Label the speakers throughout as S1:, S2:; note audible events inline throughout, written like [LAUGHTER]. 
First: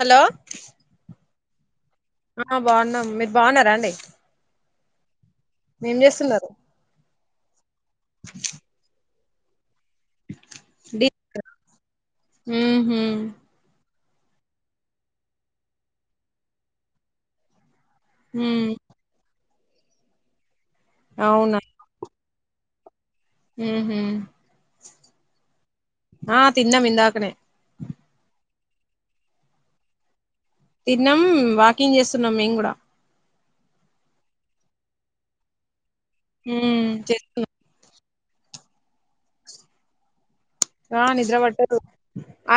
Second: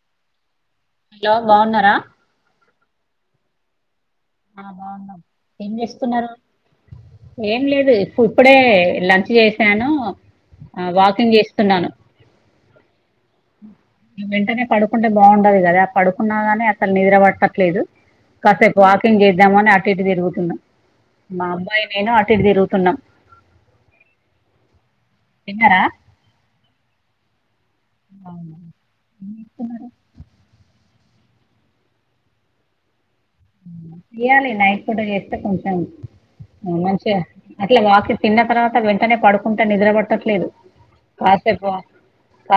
S1: Hello
S2: hello బాగున్నారా
S1: ఆ బాగున్నా మీరు బాగున్నారా అండి
S2: ఆ బాగున్నాం ఏం చేస్తున్నారు ఏం లేదు ఇప్పు ఇప్పుడే లంచ్ చేశాను ఆ వాకింగ్ చేస్తున్నాను
S1: ఊహు
S2: వెంటనే పడుకుంటే బాడదు గాదా పడుకున్నాగానీ అసలు నిద్ర పట్టట్లేదు
S1: ఊ
S2: కాసేపు వాకింగ్ చేద్దామని అటు ఇటు తిరుగుతున్నా మా అబ్బాయి నేను అటు ఇటు తిరుగుతు తిన్నాం
S1: ఉహు
S2: తిన్నారా
S1: ఆ తిన్నాం మందాకనేే
S2: అవునా మీరు తిన్నారా
S1: తిన్నాం వాకింగ్ చేస్తున్నాం మేం కూడా
S2: తీయ్యాలి నైట్ పూట చేస్తే కొంచెం
S1: ఉమ్
S2: మంచిగా
S1: చేస్తున్నాం.
S2: అట్లా వాకింగ్ తిన్న తర్వాత వెంటనే పడుకుంటే నిద్ర పడట్టట్లేదు
S1: ఆ నిద్ర పట్టదు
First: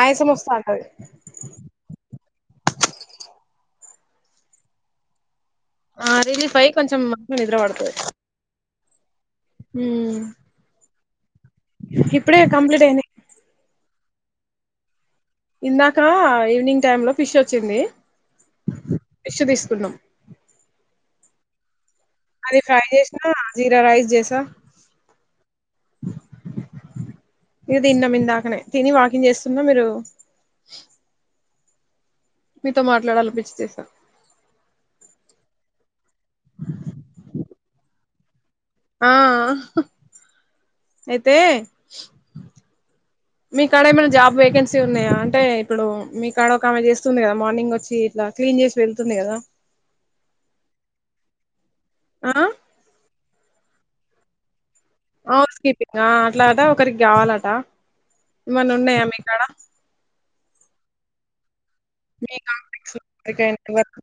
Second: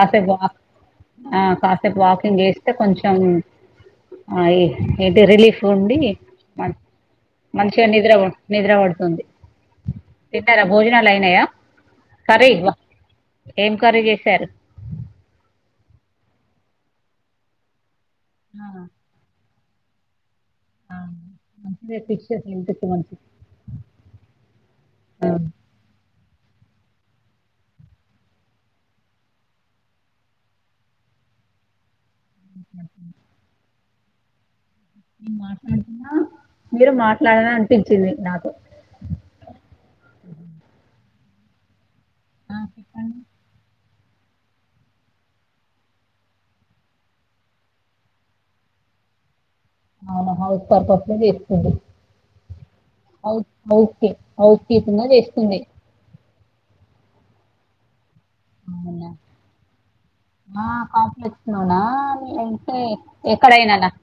S1: ఆయాసం వస్తా
S2: వాక్
S1: అంటది
S2: ఆ కాసేపు వాకింగ్ చేస్తే కొంచెం ఆ ఏ ఏంటి రిలీఫ్ ఉండి
S1: ఆ రిలీఫ్
S2: మన్
S1: అయి కొంచెం నిద్ర
S2: మంచిగా
S1: పడుతది
S2: నిద్ర నిద్ర పడుతుంది తిన్నార భోజనాాలైనా
S1: ఇప్పుడే
S2: కర్రీ వా
S1: కంప్లీట్ అయింది
S2: ఏం కర్రీ చెస్ సారే
S1: ఇందాక ఈవినింగ్ టైమ్ లో ఫిష్ వచ్చింది
S2: ఆ
S1: కున్నం
S2: ఆ ఆ
S1: అది ఫ్రై చేసినా జీరా రైస్ చేసా ఇవి తిన్నాం ఇందాకనే తిని వాకింగ్ చేస్తున్నా మీరు మీతో మాట్లాడాలనిపించి చేశా
S2: నేను మాట్లాడుతున్నా మీరు మాట్లాడరా అనిపించింది నాకు
S1: ఆ అయితే
S2: ఆ చెప్పండి
S1: మీకాడ ఏమైనా జాబ్ వేకెన్సీ ఉన్నాయా అంటే ఇప్పుడు మీ కాడ ఒక ఆమె చేస్తుంది కదా మార్నింగ్ వచ్చి ఇట్లా క్లీన్ చేసి వెళ్తుంది గదా
S2: అవునా హౌస్ పర్పస్ లో చేస్తుంది
S1: ఆ
S2: హౌస్ హౌస్ కి హౌస్ కీపింగ్ లో చేస్తుంది
S1: ఎట్లాట ఒకరికి కావాలట ఏమన్న ఉన్నాయా
S2: అవునా
S1: మీక్కడ
S2: ఆ కాంప్లెక్స్ లోనా
S1: మీ
S2: అంటే
S1: కాంప్లెక్స్ ఎటైనా
S2: ఎక్కడైనానా
S1: వర్క్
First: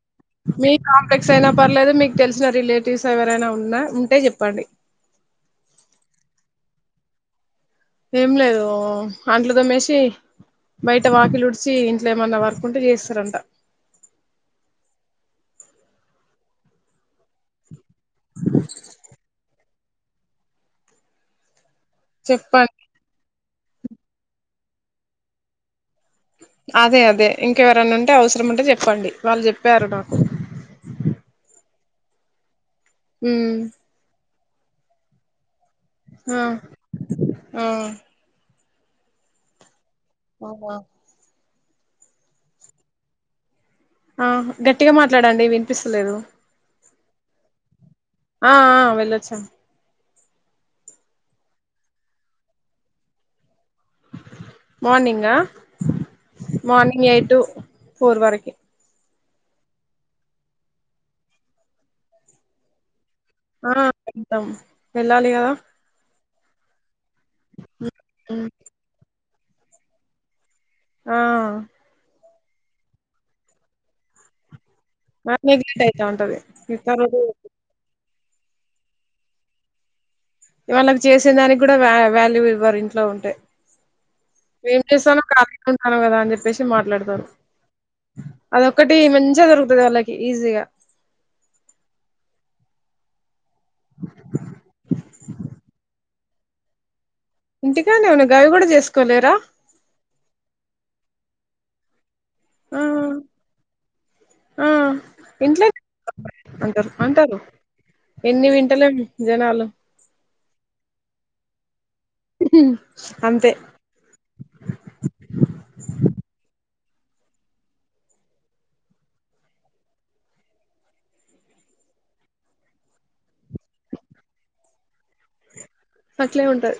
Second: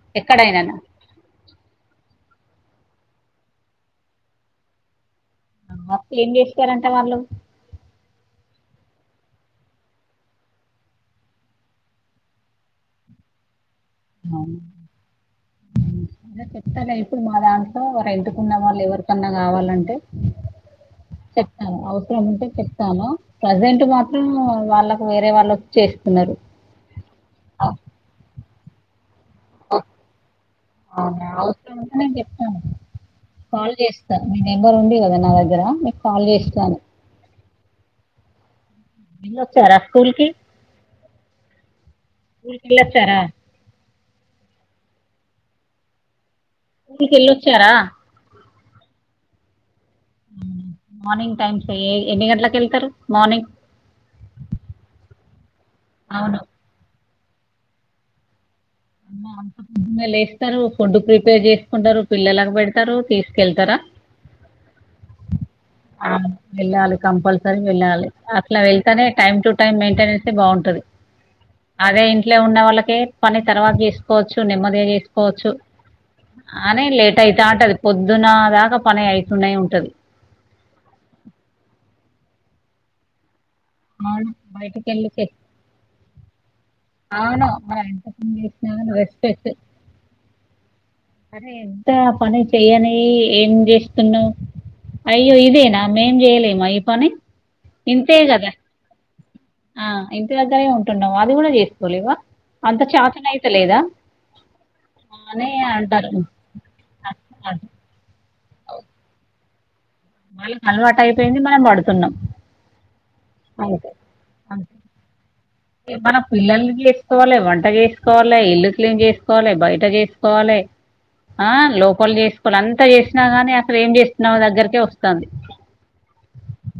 S1: మీ
S2: ఎక్కడైనానా
S1: కాంప్లెక్స్ అయినా పర్లేదు మీ తెలిసిన రిలేటివ్స్ ఎవరైనా ఉన్నా ఉంటే చెప్పండి
S2: ఆ ఏం చేస్తారంట వాళ్ళు
S1: ఏం లేదు ఆంట్లు తోమ్మేసి బయట వాకిలి ఉడిచి ఇంట్లో ఏమన్నా వర్క్ ఉంటే చేస్తారంట
S2: అవును ఉ అదే చెప్తాలే ఇప్పుడు మా దాంట్లో రెంట్ కు ఉన్న వాళ్ళు ఎవరికన్నా కావాలంటే చెప్ ఆ అవసరం ఉంటే
S1: చెప్పండి
S2: చెప్తాను ప్రజెంట్ మాత్రం వాళ్ళకు వేరే వాళ్ళు చేస్తున్నారు
S1: అదే అదే
S2: అ-
S1: ఇంకెవరనా ఉంటే అవసరం ఉంటే చెప్పండి వాళ్ళు చెప్పారు నాకు
S2: అట్ల ఉంటే జేప్తాను
S1: ఉమ్
S2: కాల్ జేస్తా నీ నెంబర్ ఉంది గదా నా దగ్గర మీక్ కాల్
S1: ఆ
S2: జేస్తాను
S1: ఆ
S2: వెళ్ళొచ్చారా
S1: [UNINTELLIGIBLE]
S2: స్కూల్ కి ఎళ్ళొచ్చారా
S1: ఆహ గట్టిగా మాట్లాడండి వినిపిస్తలేదు
S2: స్కూల్ కి ఎళ్ళొచ్చారా
S1: ఆ ఆ వెళ్ళొచ్చాన్
S2: మార్నింగ్ టైమ్స్ ఏ ఎన్ని గంటలకి ఎళ్తారు మార్నింగ్
S1: మార్నింగా
S2: అవును
S1: మార్నింగ్ ఎయిట్ టు ఫోర్ వరకె
S2: అమ్మ అంత పొద్దున్నే లెస్తారు ఫుడ్ ప్రిపేర్ జేసుకుంటారు పిల్లలకి పెడతారు తీస్
S1: ఆ వెళ్తాం వెళ్ళాలి కదా
S2: ఆ వెళ్ళాలి కంపల్సరీ వెళ్ళాలి అట్ల వెళ్తానే టైం టు టైం మెయింటెనెన్సే బావుంటది
S1: ఆ
S2: అదే ఇంట్లో ఉన్న వాళ్ళకి పని తర్వాత జేసుకోవచ్చు నెమ్మదిగా జేసుకోవచ్చు
S1: నెగ్లెక్ట్ అయితా ఉంటది
S2: అని
S1: మిగతా
S2: లేట్
S1: రోజు
S2: అయితాంటది పొద్ ద్దున దాగా పని అయితూనే ఉంటది
S1: వాళ్ళకి చేసే దానికి గండా వాల్యూ ఇవ్వరు ఇంట్లో ఉంటే
S2: అవును.
S1: ఏం
S2: బయటికెళ్ళి చే
S1: జేస్తాన్నం కాళీగా ఉంటాన్నం గదా అని జెప్పేసి మాట్లాడు తరు
S2: అవును. మనం ఎంత పని జేసినా గాని
S1: అదొక్కటి మంచిగా
S2: రెస్పెక్ట్
S1: దొరుకుతుది వాళ్ళకి ఈజీగా
S2: అరే ఎంత పని చెయని ఏం జేస్తున్నావ్ అయ్యో ఇదేనా మేం జేయలేమా ఈ పని
S1: ఇంటికానే
S2: ఇంతే
S1: ఉన్న గవి
S2: గదా
S1: కూడా చేసుకోలేరా
S2: ఆ ఇంటి దగ్గరే ఉంటు న్నావ్ అది గూడా జేసుకోలేవా అంత
S1: ఆ
S2: చాతనైతలేద
S1: ఆ
S2: అని
S1: ఇంట్లో
S2: అంటారు
S1: అంటారు అంటారు ఎన్ని వింటలేం జనాలు
S2: వాళ్ళకు అల్వాటైపోయింది మనం బడు తున్నాం
S1: అంతే
S2: అంతే మనం పిల్లల్ని జేసుకోవాలె వంట జేసుకోవాలె ఇల్లు క్లీన్ జేసుకోవాలె బయట జేసుకోవాలె ఆ లోపల జెసుకోని అంత జేసినా గాని అస్సలు ఏం జేసినావ్ దగ్గరకే వస్తాంది
S1: అట్లే ఉంటది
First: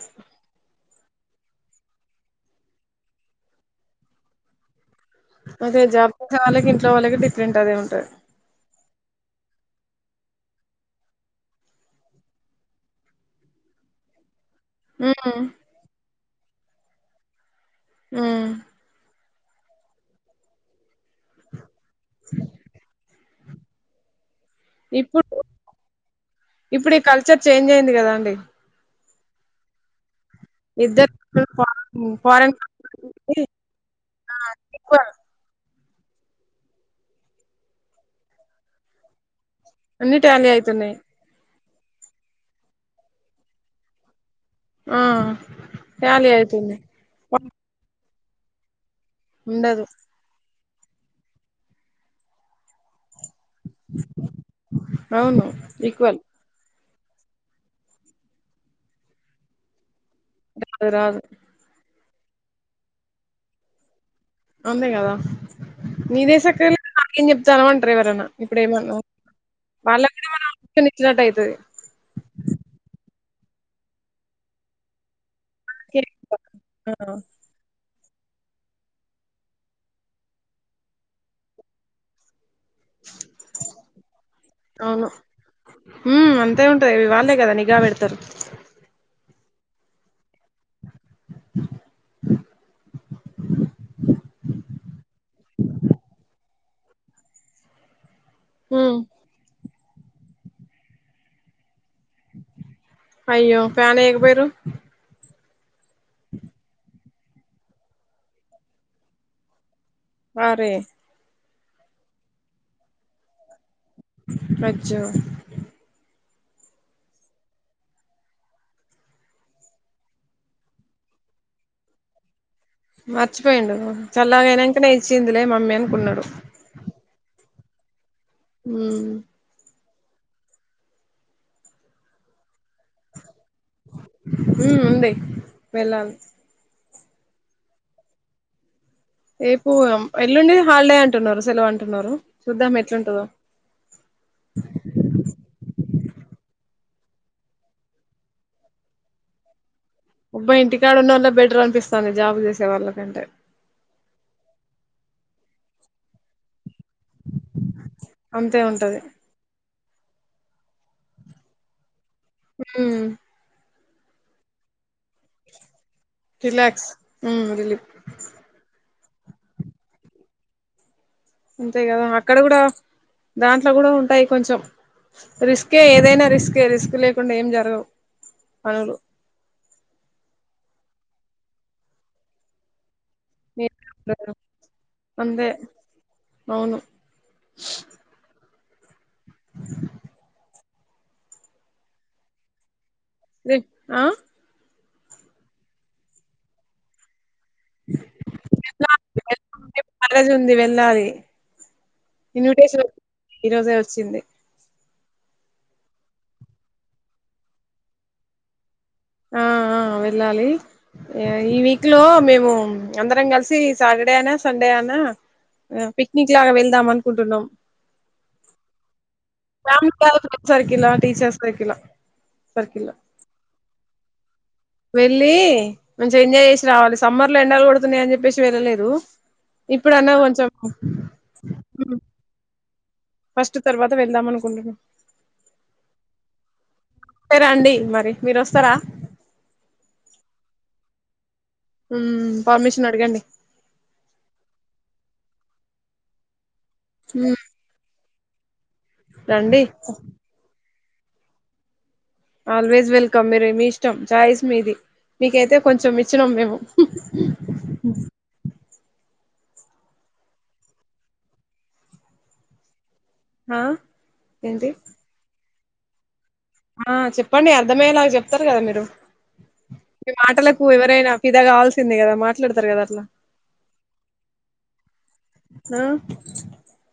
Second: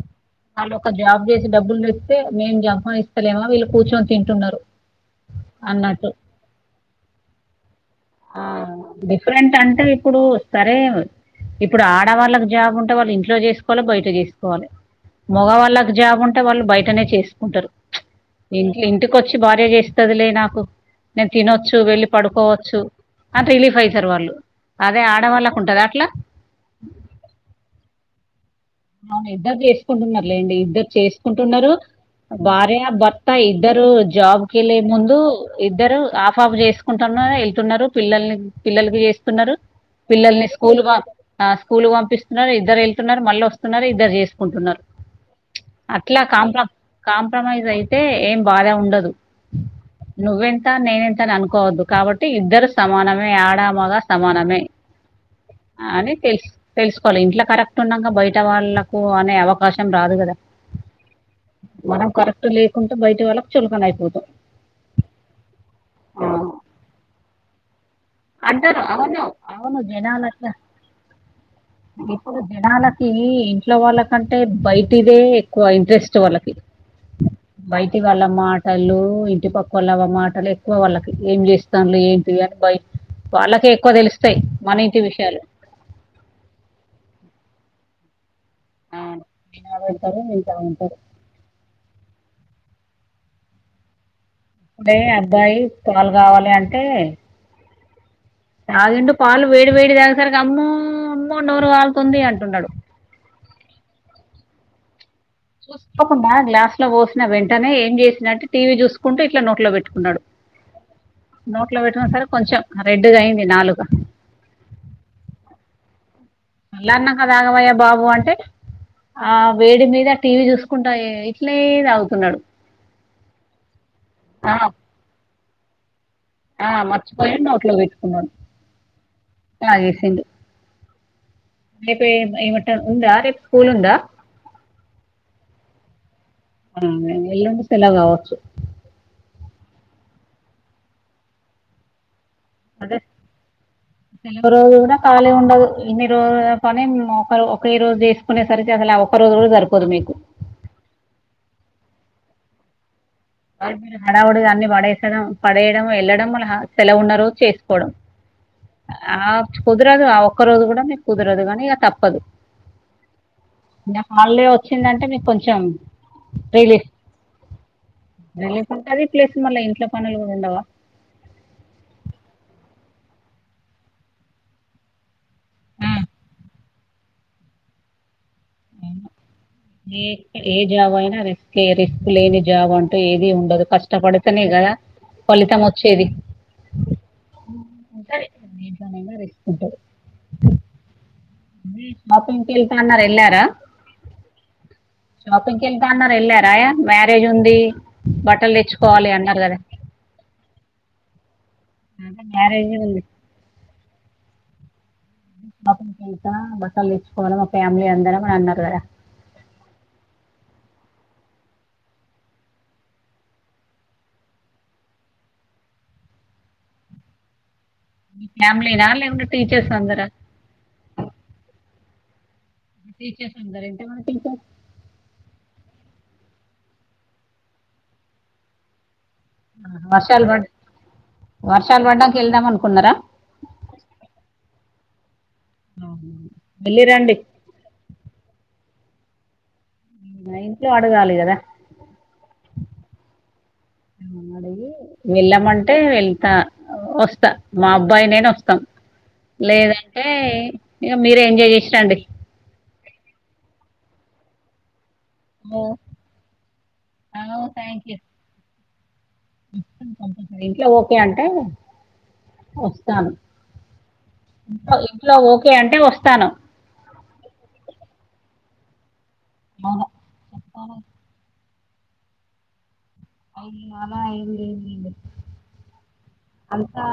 S2: ఇప్పుడొక జాబ్ జేసి డబ్బులు దెత్తే మేం జంపాదిస్తలేమ వీళ్ళు కూర్చొని తింటున్నారు
S1: ఒసేయ్
S2: అన్నట్టు
S1: జాబ్ చేసే వాళ్ళకి ఇంట్లో ఉండే వాళ్ళకి డిఫరెంట్ అదే ఉంటది.
S2: ఆ డిఫరెంట్ అంటే ఇప్పుడు సరే ఇప్పుడు ఆడవాళ్ళకి జాబ్ ఉంటే వాళ్ళు ఇంట్లో జేసుకోల్ల బయట జేస్ వాలి
S1: ఉమ్
S2: మగ వాళ్ళకి జాబు ఉంటే వాళ్ళు బయటనే చేసుకుంటారు
S1: ఉమ్
S2: ఇ ఇంటికొచ్చి భార్య జేస్తదిలే నాకు నేను తినొచ్చు వెళ్ళి పడుకోవచ్చు అన్ రిలీఫ్ అయితారు వాళ్ళు అదే
S1: ఇప్పుడు
S2: ఆడవాళ్ళకు ఉంటదా అట్లా
S1: ఇప్పుడు ఈ కల్చర్ చేంజ్ అయింది గదా అండి
S2: ఆ ఇద్దరు జేసుకుంటున్నారు లేండి ఇద్దరు చేసుకుంటున్నారు
S1: ఫారెన్ ఫారెన్
S2: భార్య బర్తా
S1: కంట్రీ
S2: ఇద్దరు
S1: ఆ!
S2: జాబ్ కెళ్లే
S1: ఈక్వల్
S2: ముందు ఇద్దరు ఆఫ్ ఆఫ్ చేసుకుంటాన్నారు ఎళ్తున్నారు పిల్లల్ని పిల్లలకి జేస్తున్నారు
S1: అన్ని
S2: పిల్లల్ని
S1: టాలీ
S2: స్కూల్
S1: అయితున్నాయి
S2: వా ఆ స్కూల్ కి పంపిస్తున్నారు ఇద్దరు వెళ్తున్నారు మళ్ళీ వస్తున్నారు ఇద్దరు జేస్ కుంటున్నారు
S1: ఆ
S2: అట్లా
S1: టాలీ
S2: కాంప్ర
S1: అయితుంది
S2: కాంప్రమైజ్ అయితే ఏం బాధ ఉండదు
S1: ఉండదు
S2: తే నేనేంత అని అనుకోవద్దు కాబట్టి ఇద్దరు సమానమే ఆ ఆడ మగా సమానమే
S1: అవును
S2: అని
S1: ఈక్వల్
S2: తెల్స్ తెల్సుకోల్ల ఇంట్లో కరెక్ట్ ఉన్నంగ బయట వాళ్ళలకు అనే అవకాశం రాదు గద
S1: రాదు రాదు
S2: కరెక్ట్ లేకుండా బయట వాళ్ళకు చులకన అయిపోతం
S1: అంతే గదా నీదే సక్కగ లేదు నాకేం జెప్తాన్నావ్ అం ఎవరన్నా ఇప్పుడు
S2: అంటారు
S1: ఏమన్నా
S2: అవును అవును
S1: వాళ్ళకి
S2: జనాలు
S1: కూడా మనం
S2: అట్లా
S1: ఆలోచన ఇచ్చినట్టు అయితది.
S2: ఇప్పుడు జనాలకి ఇంట్లో వాళ్ళకంటే బయటి దే ఎక్కువ ఇంట్రెస్ట్ వాళ్ళకి
S1: ఆ
S2: బయ్ ఇంటి వాళ్ళ మాటలు ఇంటి పక్క వాళ్ళ మాటలు ఎక్కువ వాళ్ళకి ఏం చేస్తాన్లు ఏంటివి? అని బయ్ వాళ్ళకే ఎక్కువ తెలుస్తాయి. మన ఇంటి
S1: అవును
S2: విషయాలు
S1: ఉమ్ అంతే ఉంటది వాళ్ళే కదా నిఘా వెడతరు.
S2: నిఘా వెడతరు ఇంట ఉంటారు. ఇప్పుడే అబ్బాయి పాలు కావాలి అంటే
S1: ఉమ్
S2: తాగిండు పాలు వేడి వేడి దాగసరిక్ అమ్మో అమ్మో నీరు కాలు కొంది అటుండు ఆడు.
S1: అయ్యో ఫ్యాన్ ఎయకపోయిర్రు.
S2: చూసుకోకుండా గ్లాస్ లో పోసిన వెంటనే ఏం చేసిండంటే టీవీ చూసుకుంటూ ఇట్లా నోట్లో పెట్టు
S1: అరే
S2: నోట్ లో పెట్టికొనే సరే కొంచెం రెడ్ గా అయింది నాలుక
S1: అజ్జో
S2: అల్ల అన్నా కదా ఆగమయ్యి బాబు అంటే ఆ వేడి మీద ఆ టీవీ చూసుకుంటా ఇట్లే తాగుతున్నాడు.
S1: మర్చిపోయిండు
S2: ఆ,
S1: చల్లాగాయినాంకనే ఇచ్చిందిలే మమ్మీ అనుకున్నాడు.
S2: ఆ మర్చిపోయి నోట్లో పెట్టుకున్నాడు.
S1: హ్మ్
S2: ఆ ఎషిండు ఏప్ రేపు ఎంవుంటది ఉందా రేప్
S1: ఉమ్ ఉంది వెళ్ళాలి.
S2: ఉమ్ ఉ ఎల్లుండి సెలవ్ కావచ్చు.
S1: రేపు ఎల్లుండి హాలిడే అంటున్నారు. సెలవు అంటున్నారు. చూద్దాం
S2: అదే
S1: ఎట్లుంటదో
S2: సెలవు రోజు కూడా ఖాళీ ఉండదు. ఇన్ని రోజుల పని ఒక రో ఒకే రోజు చేసుకునేసరికి అసలు ఆ ఒక రోజు కూడా జరిపోదు మీకు
S1: ఉబ్బయి ఇంటికాడ ఉన్న వాళ్ల బెటర్ అనిపిస్తంది. జాబ్లు చేసే వాళ్ళకంటే
S2: హడావుడుగా అన్ని పడేస్తడం పడేయడం వెళ్ళడం వల్ల హా సెలవున్నా రోజు చేసుకోవడం
S1: అంతే ఉంటది
S2: ఆఫ్ కుదరదు ఆ ఒక్క రోజు కూడా మీకు కుదరదు కానీ ఇక తప్పదు.
S1: హ్మ్
S2: ఇక హాలిడే వచ్చిందంటే మీకు కొంచెం relief
S1: relax um relief
S2: relief ఉంటది ప్లేస్ మళ్ళీ ఇంట్లో పనులు కూడా ఉండవా!
S1: అంతే కదా అక్కడ కూడా దాంట్లో కూడా ఉంటాయి కొంచెం రిస్కే ఏదైనా రిస్కే రిస్క్ లేకుండా ఏం జరగవు. పనులు
S2: ఏ ఏ జాబైన రిస్కే రిస్క్ లేని జాబ్ అంటూ ఏది ఉండదు. కష్టపడితేనే కదా
S1: అంతే
S2: ఫలితం వచ్చేది.
S1: అవును
S2: ఉంటది దేంట్లోనైనా రిస్క్ ఉంటది. షాపింగ్ కెళ్తాన్నారు ఎల్లారా?
S1: రే ఆ
S2: షాపింగ్ కెళ్తా అన్నారా? ఎల్లారయ మ్యారేజ్ ఉంది. ది బట్టలు తెచ్చుకోవాలి అన్నారు కదా
S1: మ్యారేజ్ ఉంది వెళ్ళాలి
S2: మ్యారేజ్
S1: ఇన్విటేషన్
S2: ఉంది.
S1: ఈ వచ్చింది.
S2: పాపం బుట్ట బట్టలు తెచ్చుకోవాలి మా ఫ్యామిలీ అందరం అని అన్నారు కదా!
S1: ఆ అ వెళ్ళాలి ఏ ఈ వీక్ లో మేము అందరం కలిసి సాటర్డే అయినా సండే అనా నా అ పిక్నిక్ లాగా వెళ్దాం అనుకుంటున్నాం.
S2: మీ ఫ్యామిలీనా లేకుంటే టీచర్స్ అందరా
S1: బాగుంటాయి ఫ్రెండ్ సర్కిళ్ల ఆ టీచర్ సర్కిళ్ల
S2: టీచర్స్ ఉండరెంటుగా
S1: వెళ్ళి మన్ ఎంజాయ్ చేసి రావాలి. సమ్మర్ లో ఎండాలు కొడుతున్నాయని జెప్పేసి వెళ్ళలేదు. ఇప్పుడు అన్న
S2: వర్షాలు పడ్
S1: కొంచెం
S2: వర్షాలు పడ్డాక వెళ్దాం అనుకున్నారా
S1: ఫస్ట్ తర్వాత వెళ్దాం అనుకుంటున్నం
S2: వెళ్ళిరండి
S1: సరే అండి మరి మీరు వస్తరా
S2: ఇంట్లో అడగాలి కదా
S1: ఉ పర్మిషన్ అడగండి
S2: మంటే వెళ్తా వస్తా
S1: మ్మ్
S2: మా అబ్బాయి నేను వస్తం
S1: రండి
S2: లేదంటే ఇక మీరే ఎంజాయ్ చేసరండి
S1: ఆల్వేస్ వెల్కమ్ మీరు మీ ఇష్టం ఛాయిస్ మీది మీకైతే కొంచెం ఇచ్చినాం మేము
S2: ఇంట్ల ఓకే అంటే వస్ స్తాను
S1: ఆ ఏంటి
S2: ఇంట్లో ఓకే అంటే వస్తాను
S1: ఆ చెప్పండి అర్థమయ్యేలాగా చెప్తారు కదా మీరు
S2: అవును.
S1: మీ మాటలకు
S2: చెప్తాను.
S1: ఎవరైనా పిదా కావాల్సిందే కదా మాట్లాడతారు కదా అట్లా
S2: అయ్యో అలా ఏం లేదు లెండి
S1: ఆ
S2: అంతా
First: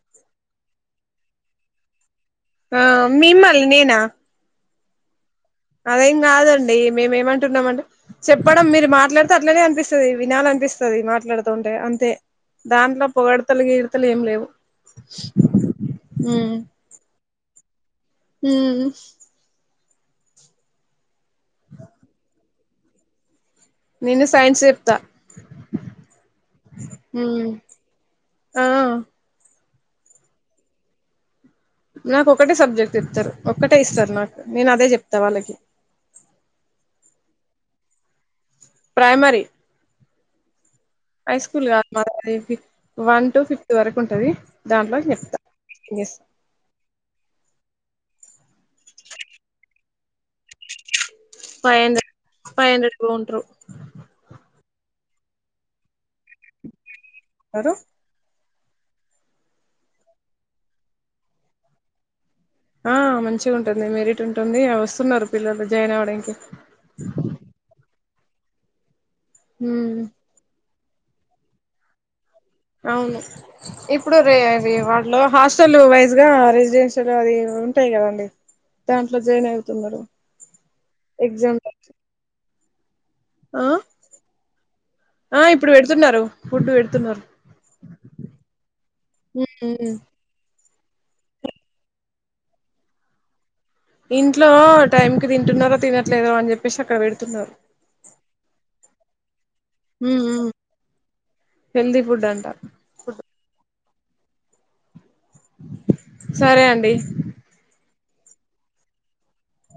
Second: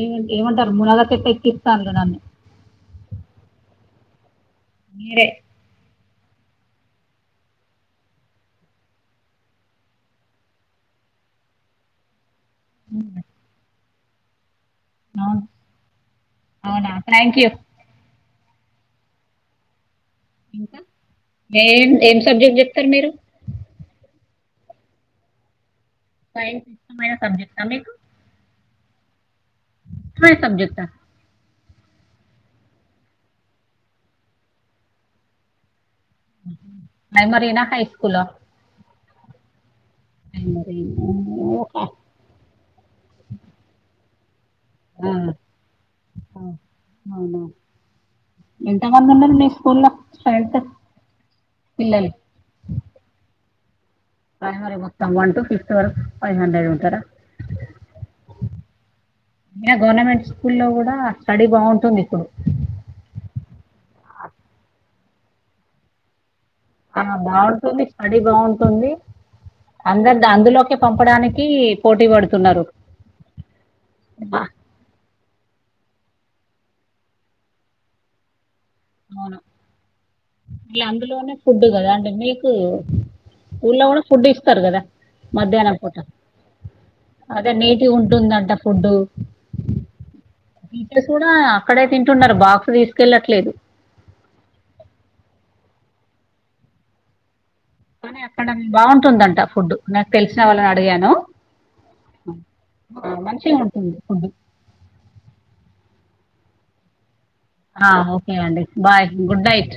S2: ఏ ఏమంటారు ములాగా చెట్ట ఎక్కిస్తాండ్లు నన్ని
S1: ఆ మిమ్మల్ని నేనా
S2: మీరే
S1: అదేం కాదండి మేమ ఏమంటున్నాం అంటే చెప్పడం మీరు మాట్లాడితే అట్లనే అనిపిస్తది వినాల అనిపిస్తది తది మాట్లాడుతూ ఉంటే అంతే దాంట్లో
S2: హ్మ్.
S1: పొగడతలు గీడతలు ఏం లేవు
S2: అవును అవునా థ్యాంక్ యూ
S1: ఊ
S2: ఇంకా ఏం ఏం సబ్జెక్ట్ చెప్తరు మీరు
S1: నేను సైన్స్ చెప్తా
S2: సైన్స్ ఇష్టమైన
S1: ఉమ్
S2: సబ్జెక్ట్ ఆ మీకు
S1: ఆ
S2: ట్రై సబ్జెక్ట
S1: నాకు ఒక్కటే సబ్జెక్ట్ చెప్తారు ఒక్కటే ఇస్తారు నాకు నేను అదే చెప్తా వాళ్ళకి
S2: ప్రైమరీనా హై స్కూల్
S1: ప్రైమారి
S2: ఐమో
S1: హై స్కూల్ కాదు మాది three fif one to fifth వరకు ఉంటది దాంట్లో
S2: ఆ!
S1: చెప్తా ఎస్
S2: ఎంత మంది ఉన్నారు మీ స్కూల సైడ్ తె
S1: five hundred five hundred above ఉంట్రు
S2: అదే మరి మొత్తం వన్ టు ఫిఫ్త్ వరకు ఫైవ్ హండ్రెడ్ ఉంటర ఇగ గవర్నమెంట్ స్కూలో కూడా స్టడీ బాగుంటుంది ఇప్పుడు
S1: ఆ మంచిగా ఉంటుంది మెరిట్ ఉంటుంది వస్తున్నారు పిల్లలు జాయిన్ అవ్వనికి
S2: ఆ బాగుంటుంది స్టడీ బాగుంటుంది
S1: ఉమ్
S2: అందరు దాం అందులో ఇగ పంపడానికి పోటీ పడు
S1: అవును ఇప్పుడు రే రేవాడ్ లో హాస్టల్ వైజ్ గా రెసిడెన్షియల్ అది ఉంటాయి కదండి దాంట్లో
S2: అవును
S1: జాయిన్ అవుతున్నారు
S2: ఇగ అందులోనే
S1: ఎగ్జామ్
S2: ఫుడ్ కదా అండీ మీకు
S1: ఆ
S2: స్కూల కూడా ఫుడ్ ఇస్తారు కదా
S1: ఆ ఇప్పుడు
S2: మధ్యాహ్నం పూట
S1: పెడుతున్నారు ఫుడ్ పెడుతున్నారు
S2: అదే నీటిగుంటుందంట ఫుడ్డు
S1: ఉమ్
S2: టీచస్ కూడా అక్కడే తింటున్నారు బాక్స్ తీసుకెళ్ళట్లేదు
S1: ఇంట్లో టైం కి తింటున్నారో తినట్లేదో అని చెప్పేసి అక్కడ పెడుతున్నరు
S2: కానీ అక్కడ బాగుంటుందంట ఫుడ్ నాకు
S1: ఉమ్
S2: తెలిసిన
S1: ఉమ్
S2: వాళ్ళని అడిగాను
S1: హెల్దీ ఫుడ్ అంట
S2: అ ఆ మంచిగుంటుంది ఫుడు
S1: సరే అండి
S2: ఆ ఓకే అండి బాయ్ గుడ్ నైట్